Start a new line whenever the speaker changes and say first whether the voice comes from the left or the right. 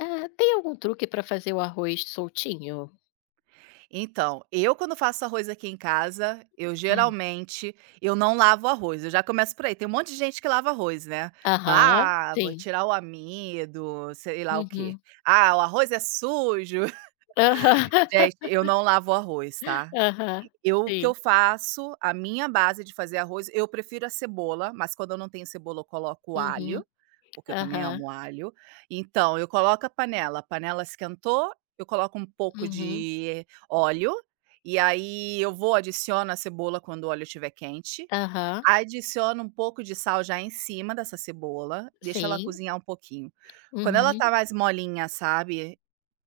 left: Ah, tem algum truque para fazer o arroz soltinho?
right: Então, eu quando faço arroz aqui em casa, eu
left: Ah.
right: geralmente, eu não lavo arroz, eu já começo por aí, tem um monte de gente que lava arroz, né.
left: Aham,
right: Fala: "Ah, vou
left: sim.
right: tirar o amido", sei lá o quê.
left: Uhum.
right: "Ah, o arroz é sujo."
left: Aham.
right: Gente, eu não lavo arroz, tá.
left: Aham,
right: Eu O que eu
left: sim.
right: faço, a minha base de fazer arroz, eu prefiro a cebola, mas quando eu não tenho cebola eu coloco alho,
left: Uhum.
right: porque eu também
left: Aham.
right: amo alho. Então eu coloco a panela esquentou, eu coloco um pouco
left: Uhum.
right: de óleo, e aí eu vou adiciono a cebola quando o óleo estiver quente,
left: Aham.
right: adiciono um pouco de sal já em cima dessa cebola, deixa ela
left: Sim.
right: cozinhar um pouquinho. Quando ela
left: Uhum.
right: tá mais molinha, sabe,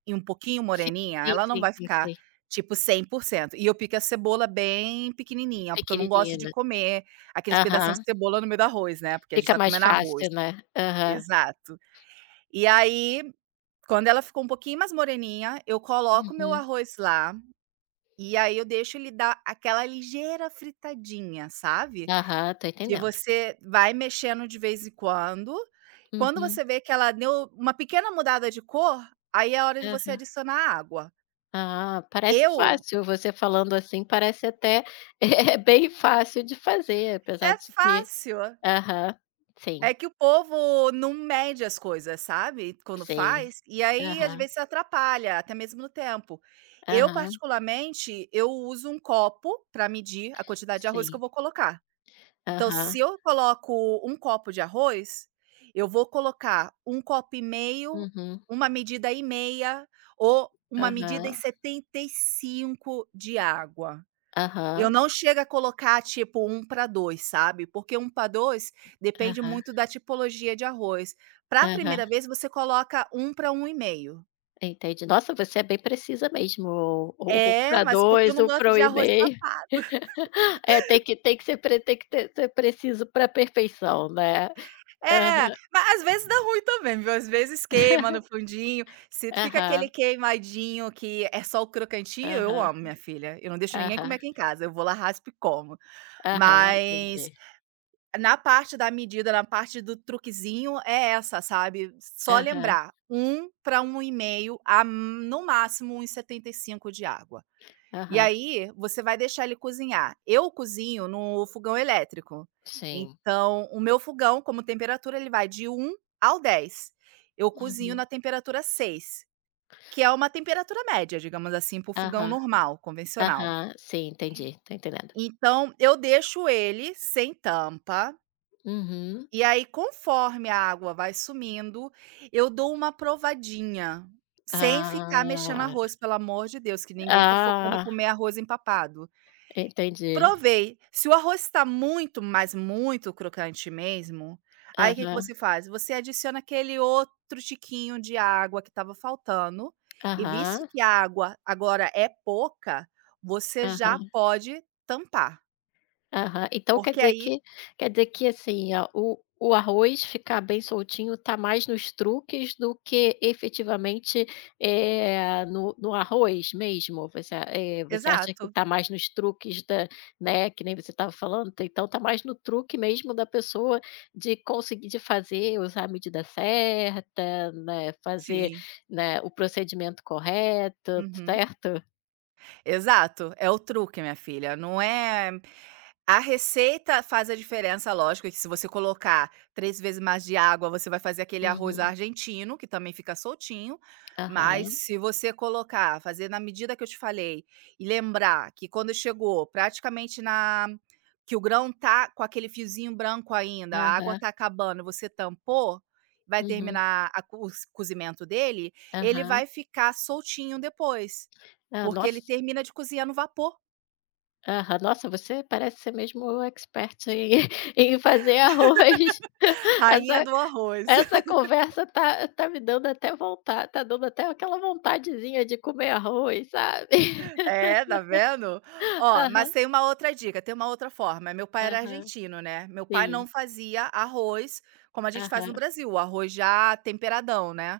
right: e um pouquinho
left: Sim,
right: moreninha,
left: sim,
right: ela não
left: sim,
right: vai
left: sim,
right: ficar,
left: sim.
right: tipo, 100%. E eu pico a cebola bem pequenininha, porque eu não gosto
left: Pequenininha,
right: de
left: né.
right: comer aqueles pedaços de
left: Aham.
right: cebola no meio do arroz, né, porque a gente
left: Fica
right: tá
left: mais
right: comendo arroz.
left: fácil, né. Aham.
right: Exato. E aí, quando ela ficou um pouquinho mais moreninha, eu coloco meu
left: Uhum.
right: arroz lá, e aí eu deixo ele dar aquela ligeira fritadinha, sabe,
left: Aham, tô
right: que
left: entendendo.
right: você vai mexendo de vez em quando. Quando
left: Uhum.
right: você vê que ela deu uma pequena mudada de cor, aí é a hora de você
left: Aham.
right: adicionar a água.
left: Ah, parece
right: Eu
left: fácil, você falando assim parece até, é bem fácil de fazer, apesar
right: É
left: de que.
right: fácil.
left: Aham, sim,
right: É que o povo não mede as coisas, sabe, quando
left: sim.
right: faz, e aí às
left: Aham,
right: vezes atrapalha, até mesmo no tempo. Eu
left: aham,
right: particularmente, eu uso um copo para medir a quantidade de arroz que eu
left: sim.
right: vou colocar. Então
left: Aham,
right: se eu coloco um copo de arroz, eu vou colocar um copo e meio,
left: uhum,
right: uma medida e meia ou uma medida e
left: aham,
right: 75 de água. Eu
left: aham,
right: não chego a colocar, tipo, um para 2, sabe, porque um para 2 depende
left: aham,
right: muito da tipologia de arroz. Para a
left: aham,
right: primeira vez, você coloca um para um e meio.
left: entendi. Nossa, você é bem precisa mesmo, o
right: É,
left: pra
right: mas porque eu
left: 2,
right: não
left: o
right: gosto
left: para um
right: de
left: e
right: arroz
left: meio.
right: papado.
left: É, tem que ser pre tem que ter ser preciso para perfeição, né.
right: É,
left: Aham.
right: mas às vezes dá ruim também, viu, às vezes queima no fundinho. Se fica aquele
left: Aham,
right: queimadinho que é só o crocantinho, eu
left: aham,
right: amo, minha filha. Eu não deixo ninguém comer
left: aham,
right: aqui em casa, eu vou lá, raspo e como.
left: aham,
right: Mas
left: entendi.
right: na parte da medida, na parte do truquezinho é essa, sabe, só
left: Aham,
right: lembrar, um para um 1,5 a no máximo 1,75 de água. E
left: aham,
right: aí, você vai deixar ele cozinhar. Eu cozinho no fogão elétrico,
left: sim.
right: então o meu fogão, como temperatura, ele vai de 1 ao 10. Eu cozinho
left: Uhum.
right: na temperatura 6, que é uma temperatura média, digamos assim, para o fogão
left: Aham,
right: normal, convencional.
left: aham, sim, entendi, estou entendendo.
right: Então eu deixo ele sem tampa,
left: Uhum.
right: e aí, conforme a água vai sumindo, eu dou uma provadinha, sem ficar mexendo
left: Ah,
right: arroz, pelo amor de Deus, que ninguém tá focando em
left: ah,
right: comer arroz empapado.
left: entendi.
right: Provei. Se o arroz está muito, mas muito crocante mesmo, aí o que que
left: Aham,
right: você faz? Você adiciona aquele outro tiquinho de água que estava faltando, e visto
left: aham,
right: que a água agora é pouca, você já
left: aham.
right: pode tampar,
left: Aham. Então quer
right: porque
left: dizer
right: aí.
left: que quer dizer que, assim, o arroz ficar bem soltinho está mais nos truques do que efetivamente, no arroz mesmo? Você acha que
right: Exato.
left: está mais nos truques da, né, que nem você estava falando, t então está mais no truque mesmo da pessoa de conseguir de fazer, usar a medida certa, né, fazer,
right: Sim.
left: né, o procedimento correto,
right: Uhum.
left: certo?
right: Exato, é o truque, minha filha. Não é, a receita faz a diferença, lógico, é que se você colocar 3 vezes mais de água, você vai fazer aquele arroz
left: Uhum.
right: argentino, que também fica soltinho, mas
left: Aham.
right: se você colocar, fazer na medida que eu te falei e lembrar que quando chegou praticamente na que o grão tá com aquele fiozinho branco ainda, a água
left: Aham.
right: tá acabando, você tampou, vai
left: Uhum.
right: terminar a co o cozimento dele, ele
left: Aham.
right: vai ficar soltinho depois.
left: Ah,
right: Porque ele
left: nossa.
right: termina de cozinhar no vapor,
left: Aham. Nossa, você parece ser mesmo expert em em fazer arroz.
right: rainha
left: Essa
right: do arroz.
left: essa conversa tá me dando até vontade, tá dando até aquela vontadezinha de comer arroz, sabe.
right: É, tá vendo? Ó, mas
left: Aham,
right: tem uma outra dica, tem uma outra forma, meu pai era
left: aham.
right: argentino, né, meu pai não
left: Sim.
right: fazia arroz como a gente faz
left: Aham.
right: no Brasil, o arroz já temperadão, né.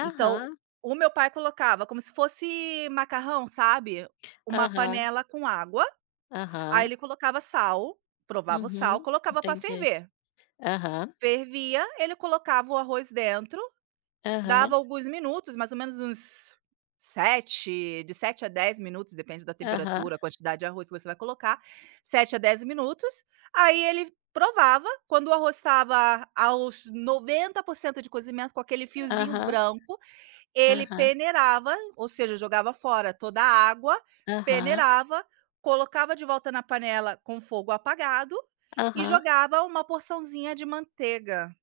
right: Então, o meu pai colocava como se fosse macarrão, sabe, uma
left: Aham.
right: panela com água, aí
left: Aham.
right: ele colocava sal, provava o sal,
left: Uhum.
right: colocava para
left: Entendi.
right: ferver.
left: Aham.
right: Fervia, ele colocava o arroz dentro.
left: Aham.
right: Dava alguns minutos, mais ou menos uns 7, de 7 a 10 minutos, depende da
left: Aham.
right: temperatura, a quantidade de arroz que você vai colocar, 7 a 10 minutos. Aí ele provava, quando o arroz estava aos 90% de cozimento, com aquele fiozinho
left: Aham.
right: branco, ele
left: Aham.
right: peneirava, ou seja, jogava fora toda a água,
left: Aham.
right: peneirava, colocava de volta na panela com fogo apagado e
left: Aham.
right: jogava uma porçãozinha de manteiga.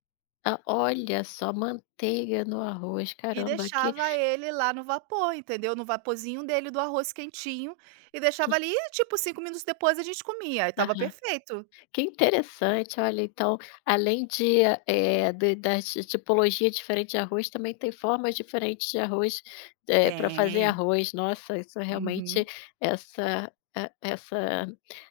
left: Ah, olha só, manteiga no arroz,
right: E
left: caramba, que.
right: deixava ele lá no vapor, entendeu, no vaporzinho dele do arroz quentinho, e
left: Que
right: deixava ali e, tipo, 5 minutos depois a gente comia, e tava
left: aham.
right: perfeito.
left: Que interessante, olha, então, além de, eh, de da ti tipologia diferente de arroz, também tem formas diferentes de arroz, para fazer
right: Tem.
left: arroz. Nossa, isso
right: Uhum.
left: realmente essa e essa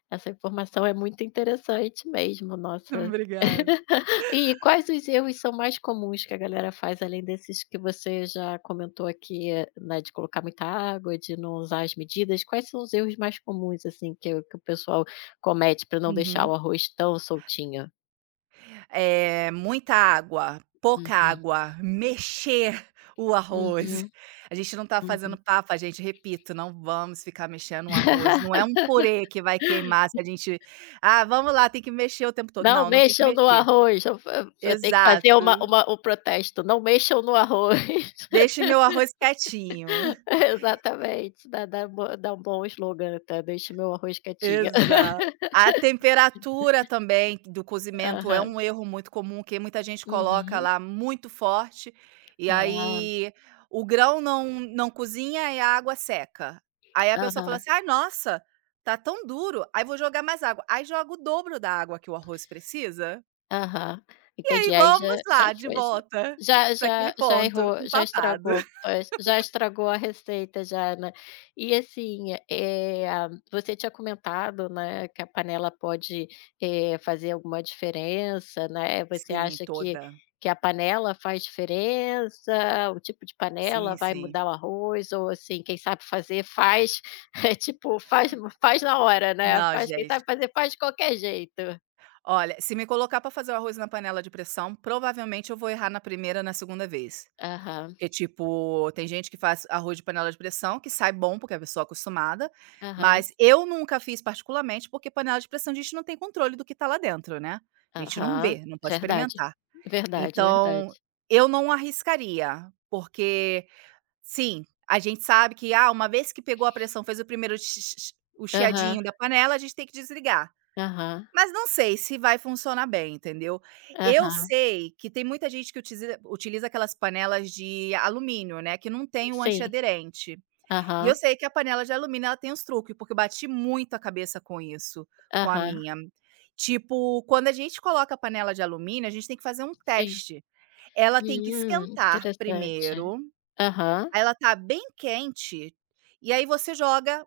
left: essa informação é muito interessante mesmo, nossa.
right: Obrigada.
left: E quais os erros são mais comuns que a galera faz, além desses que você já comentou aqui, né, de colocar muita água, de não usar as medidas? Quais são os erros mais comuns, assim, que o pessoal comete para não deixar
right: Uhum.
left: o arroz tão soltinho.
right: É muita água, pouca
left: Uhum,
right: água, mexer o
left: uhum,
right: arroz. A gente não tá fazendo
left: uhum.
right: papa, gente, repito, não vamos ficar mexendo o arroz, não é um purê que vai queimar se a gente: "Ah, vamos lá, tem que mexer o tempo todo",
left: "Não
right: não, não tem que
left: mexam no
right: mexer.
left: arroz", eu tenho que
right: Exato.
left: fazer uma um protesto, "Não mexam no arroz".
right: Deixe meu arroz quietinho.
left: Exatamente, dá um bom slogan até, "Deixe meu arroz quietinho".
right: Exato. A temperatura também do cozimento é
left: Aham.
right: um erro muito comum, que muita gente coloca
left: Uhum.
right: lá muito forte, e
left: Ah,
right: aí o grão não cozinha e a água seca. Aí a pessoa fala
left: aham.
right: assim: "Ai, nossa, tá tão duro, aí vou jogar mais água". Aí joga o dobro da água que o arroz precisa,
left: Aham,
right: e aí
left: entendi, aí já
right: vamos
left: já
right: lá, de
left: foi já.
right: volta
left: Já
right: para aquele
left: já já
right: ponto,
left: errou, já
right: empapado.
left: estragou, pois, já estragou a receita já, né. E assim, você tinha comentado, né, que a panela pode, fazer alguma diferença, né, você
right: Sim,
left: acha que
right: toda.
left: que a panela faz diferença, o tipo de
right: Sim,
left: panela vai
right: sim.
left: mudar o arroz ou assim, quem sabe fazer faz, é tipo, faz na hora, né,
right: Não,
left: faz quem
right: gente.
left: sabe fazer faz de qualquer jeito.
right: Olha, se me colocar pra fazer o arroz na panela de pressão, provavelmente eu vou errar na primeira, na segunda vez.
left: Aham,
right: Porque, tipo, tem gente que faz arroz de panela de pressão, que sai bom, porque a pessoa é acostumada,
left: aham.
right: mas eu nunca fiz particularmente, porque panela de pressão a gente não tem controle do que tá lá dentro, né. A gente não
left: Aham,
right: vê, não pode
left: verdade.
right: experimentar.
left: Verdade,
right: Então,
left: verdade.
right: eu não arriscaria, porque sim, a gente sabe que, ah, uma vez que pegou a pressão, fez o primeiro chi chi chi, o
left: Aham,
right: chiadinho da panela, a gente tem que desligar.
left: aham,
right: Mas não sei se vai funcionar bem, entendeu. Eu
left: aham.
right: sei que tem muita gente que utiliza aquelas panelas de alumínio, né, que não tem o
left: Sim.
right: antiaderente. E eu
left: Aham,
right: sei que a panela de alumínio ela tem uns truque, porque eu bati muito a cabeça com isso, com a
left: aham.
right: minha. Tipo, quando a gente coloca a panela de alumínio, a gente tem que fazer um
left: Sim.
right: teste. Ela tem que
left: Hum,
right: esquentar
left: interessante.
right: primeiro,
left: Aham,
right: aí ela tá bem quente, e aí você joga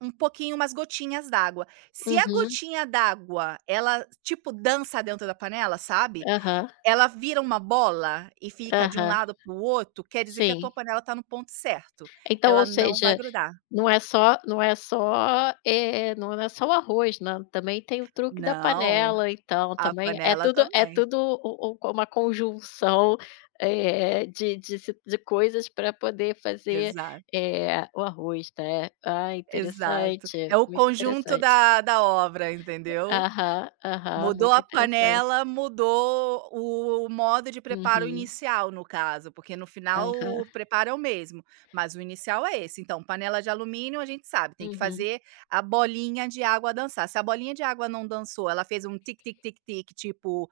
right: um pouquinho, umas gotinhas d'água. Se a
left: uhum,
right: gotinha d'água, ela, tipo, dança dentro da panela, sabe,
left: aham,
right: ela vira uma bola e fica de um
left: aham.
right: lado para o outro, quer dizer que a tua
left: Sim.
right: panela tá no ponto certo,
left: Então, ou
right: ela não vai
left: seja,
right: grudar.
left: não é só o arroz, né, também tem o truque da
right: Não,
left: panela, então
right: a
left: também é
right: panela
left: tudo é
right: também.
left: tudo u u uma conjunção, de coisas para poder fazer,
right: Exato,
left: o arroz, né. Ah,
right: exato. É
left: interessante,
right: o
left: muito
right: conjunto
left: interessante.
right: da obra, entendeu?
left: Aham, aham,
right: Mudou
left: muito
right: a
left: interessante.
right: panela, mudou o modo de preparo
left: Uhum.
right: inicial, no caso, porque no final
left: Aham.
right: o preparo é o mesmo, mas o inicial é esse. Então, panela de alumínio, a gente sabe, tem que
left: Uhum.
right: fazer a bolinha de água dançar. Se a bolinha de água não dançou, ela fez um tic tic tic tic, tipo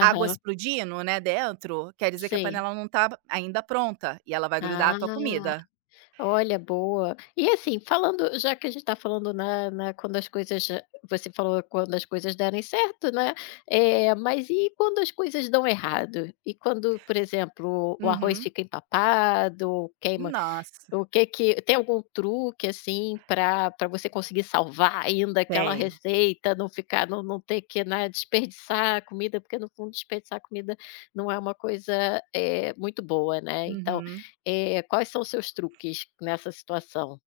right: água explodindo, né, dentro, quer dizer que a
left: Sim.
right: panela não tá ainda pronta e ela vai grudar a
left: Ah.
right: tua comida.
left: Olha, boa. E assim, falando já que a gente está falando na na quando as coisas já- você falou quando as coisas derem certo, né, mas e quando as coisas dão errado? E quando, por exemplo, o arroz
right: Uhum.
left: fica empapado ou queima,
right: Nossa,
left: o que que tem algum truque, assim, para você conseguir salvar ainda aquela
right: tem.
left: receita, não ficar, não ter que, né, desperdiçar comida, porque no fundo desperdiçar comida não é uma coisa, muito boa, né. Então,
right: Uhum.
left: quais são os seus truques nessa situação?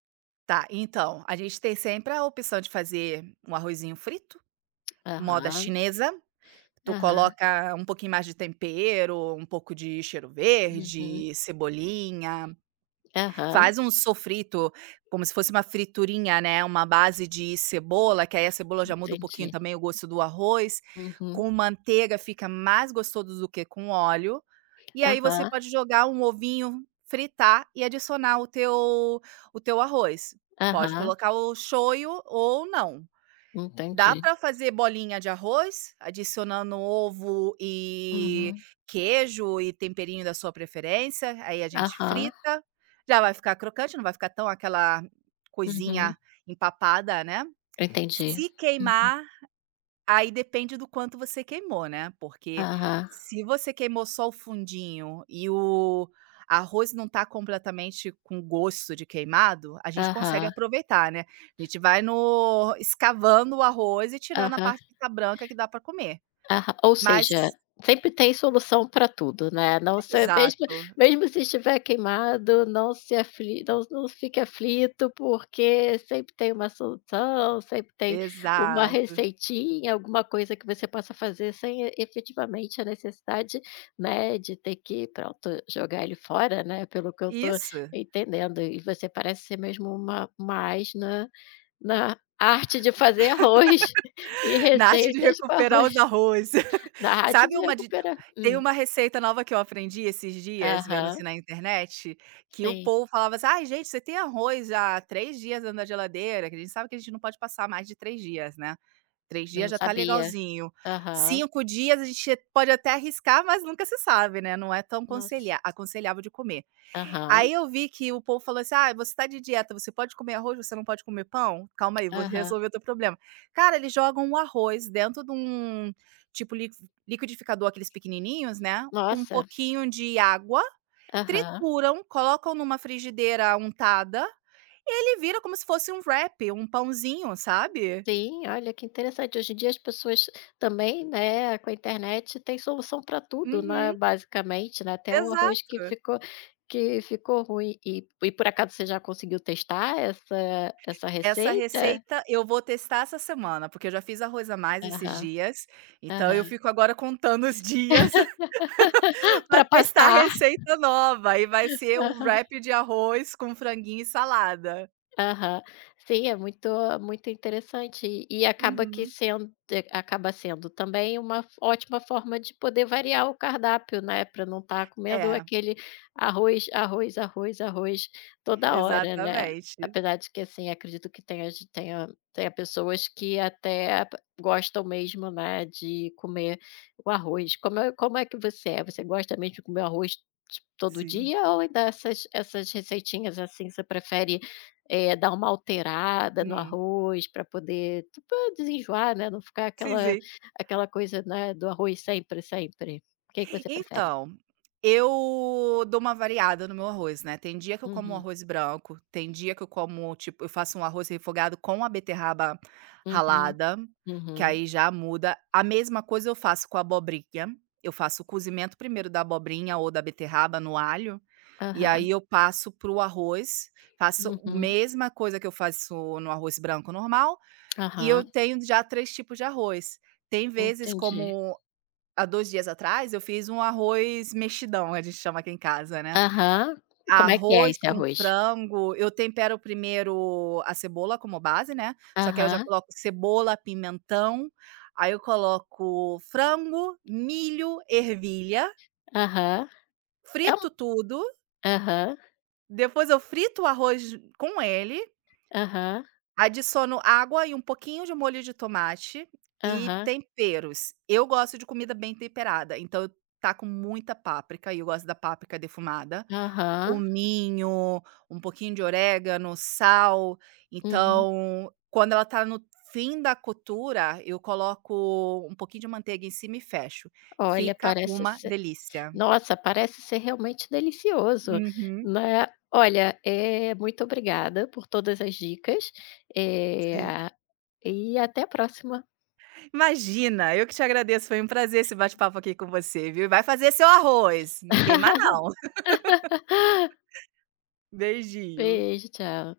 right: Tá, então, a gente tem sempre a opção de fazer um arrozinho frito. Moda
left: Aham,
right: chinesa, tu
left: aham,
right: coloca um pouquinho mais de tempero, um pouco de cheiro
left: uhum,
right: verde, cebolinha,
left: aham,
right: faz um sofrito, como se fosse uma friturinha, né, uma base de cebola, que aí a cebola já muda um pouquinho
left: entendi.
right: também o gosto do arroz,
left: Uhum,
right: com manteiga fica mais gostoso do que com óleo, e aí você
left: aham,
right: pode jogar um ovinho, fritar e adicionar o teu arroz. Pode
left: aham,
right: colocar o shoyu ou não. Dá
left: entendi.
right: para fazer bolinha de arroz, adicionando ovo e
left: Uhum,
right: queijo e temperinho da sua preferência, aí a gente
left: aham,
right: frita, já vai ficar crocante, não vai ficar tão aquela
left: uhum,
right: coisinha empapada, né.
left: entendi.
right: Se
left: Uhum,
right: queimar. Aí depende do quanto você queimou, né, porque
left: aham,
right: se você queimou só o fundinho e o arroz não tá completamente com gosto de queimado, a gente consegue
left: aham,
right: aproveitar, né. A gente vai no escavando o arroz e tirando a
left: aham.
right: parte que tá branca que dá para comer.
left: Aham, ou
right: Mas
left: seja, sempre tem solução para tudo, né, não se mesmo
right: exato,
left: mesmo se estiver queimado, não se afli não fique aflito, porque sempre tem uma solução, sempre tem uma
right: exato.
left: receitinha, alguma coisa que você possa fazer sem e efetivamente a necessidade, né, de ter que, pronto, jogar ele fora, né, pelo que eu estou
right: Isso.
left: entendendo. E você parece ser mesmo uma mais ás na arte de fazer arroz e
right: Na arte de
left: receitas com
right: recuperar
left: arroz
right: os arroz.
left: da rádio
right: Sabe
left: de
right: uma de
left: recuperar
right: Tem
left: hum.
right: uma receita nova que eu aprendi esses dias, vendo
left: Aham,
right: assim na internet, que o
left: sim.
right: povo falava assim: "Ai gente, você tem arroz há 3 dias dentro da geladeira", que a gente sabe que a gente não pode passar mais de 3 dias, né. 3
left: Eu
right: dias
left: não
right: já tá
left: sabia.
right: legalzinho.
left: Aham.
right: 5 dias a gente pode até arriscar, mas nunca se sabe, né, não é tão
left: Nossa.
right: conselha aconselhável de comer.
left: Aham,
right: Aí eu vi que o povo falou assim: "Ah, você tá de dieta, você pode comer arroz, você não pode comer pão? Calma aí, vou
left: aham.
right: resolver o teu problema". Cara, eles jogam o arroz dentro de um, tipo, liquidificador, aqueles pequenininhos, né, com um
left: Nossa.
right: pouquinho de água,
left: Aham.
right: trituram, colocam numa frigideira untada e ele vira como se fosse um wrap, um pãozinho, sabe.
left: Sim, olha que interessante. Hoje em dia as pessoas também, né, com a internet tem solução para tudo, né,
right: Uhum,
left: basicamente, né, até o arroz que
right: exato.
left: ficou ruim. E por acaso você já conseguiu testar essa
right: Essa
left: receita?
right: receita eu vou testar essa semana, porque eu já fiz arroz a mais esses
left: Aham,
right: dias, então eu
left: aham.
right: fico agora contando os dias. Vai
left: Pra
right: testar a
left: passar.
right: receita nova e vai ser o
left: Aham.
right: wrap de arroz com franguinho e salada.
left: Aham. Sim, é muito muito interessante e
right: Uhum.
left: acaba sendo também uma ótima forma de poder variar o cardápio, né, para não estar comendo
right: É,
left: aquele arroz, arroz, arroz, arroz toda hora, né.
right: exatamente.
left: Apesar de que, assim, acredito que tenha ge tenha tenha pessoas que até p gostam mesmo, né, de comer o arroz. Como é que você é? Você gosta mesmo de comer arroz, tipo, todo
right: Sim.
left: dia ou dessas essas receitinhas, assim, você prefere, dar uma alterada no
right: Hum.
left: arroz para poder, tipo, desenjoar, né, não ficar
right: Sim,
left: aquela
right: sim.
left: aquela coisa, né, do arroz sempre, sempre. O que que você prefere?
right: Então, eu dou uma variada no meu arroz, né. Tem dia que eu como um
left: Uhum,
right: arroz branco, tem dia que eu como, tipo, eu faço um arroz refogado com a beterraba
left: uhum,
right: ralada, que
left: uhum,
right: aí já muda. A mesma coisa eu faço com a abobrinha, eu faço o cozimento primeiro da abobrinha ou da beterraba no alho, e aí
left: aham,
right: eu passo para o arroz, faço a
left: uhum,
right: mesma coisa que eu faço no arroz branco normal, e eu
left: aham,
right: tenho já 3 tipos de arroz. Tem vezes
left: entendi.
right: como, há 2 dias atrás eu fiz um arroz mexidão, a gente chama aqui em casa, né.
left: Aham. Como é que é
right: Arroz
left: esse
right: com
left: arroz?
right: frango, eu tempero primeiro a cebola como base, né, só que aí eu já
left: Aham,
right: coloco cebola, pimentão, aí eu coloco frango, milho, ervilha,
left: aham. É um,
right: frito tudo,
left: aham,
right: depois eu frito o arroz com ele,
left: aham,
right: adiciono água e um pouquinho de molho de tomate e
left: aham,
right: temperos. Eu gosto de comida bem temperada, então eu taco muita páprica e eu gosto da páprica defumada,
left: aham,
right: cominho, um pouquinho de orégano, sal.
left: uhum.
right: Então, quando ela tá no fim da cottura, eu coloco um pouquinho de manteiga em cima e fecho.
left: Olha,
right: Fica
left: parece
right: uma delícia.
left: Nossa, parece ser realmente delicioso,
right: Uhum,
left: né. Olha, é muito obrigada por todas as dicas,
right: sim.
left: eh, e até a próxima.
right: Imagina, eu que te agradeço, foi um prazer esse bate-papo aqui com você, viu. E vai fazer seu arroz, não queima não. Beijinho.
left: Beijo, tchau.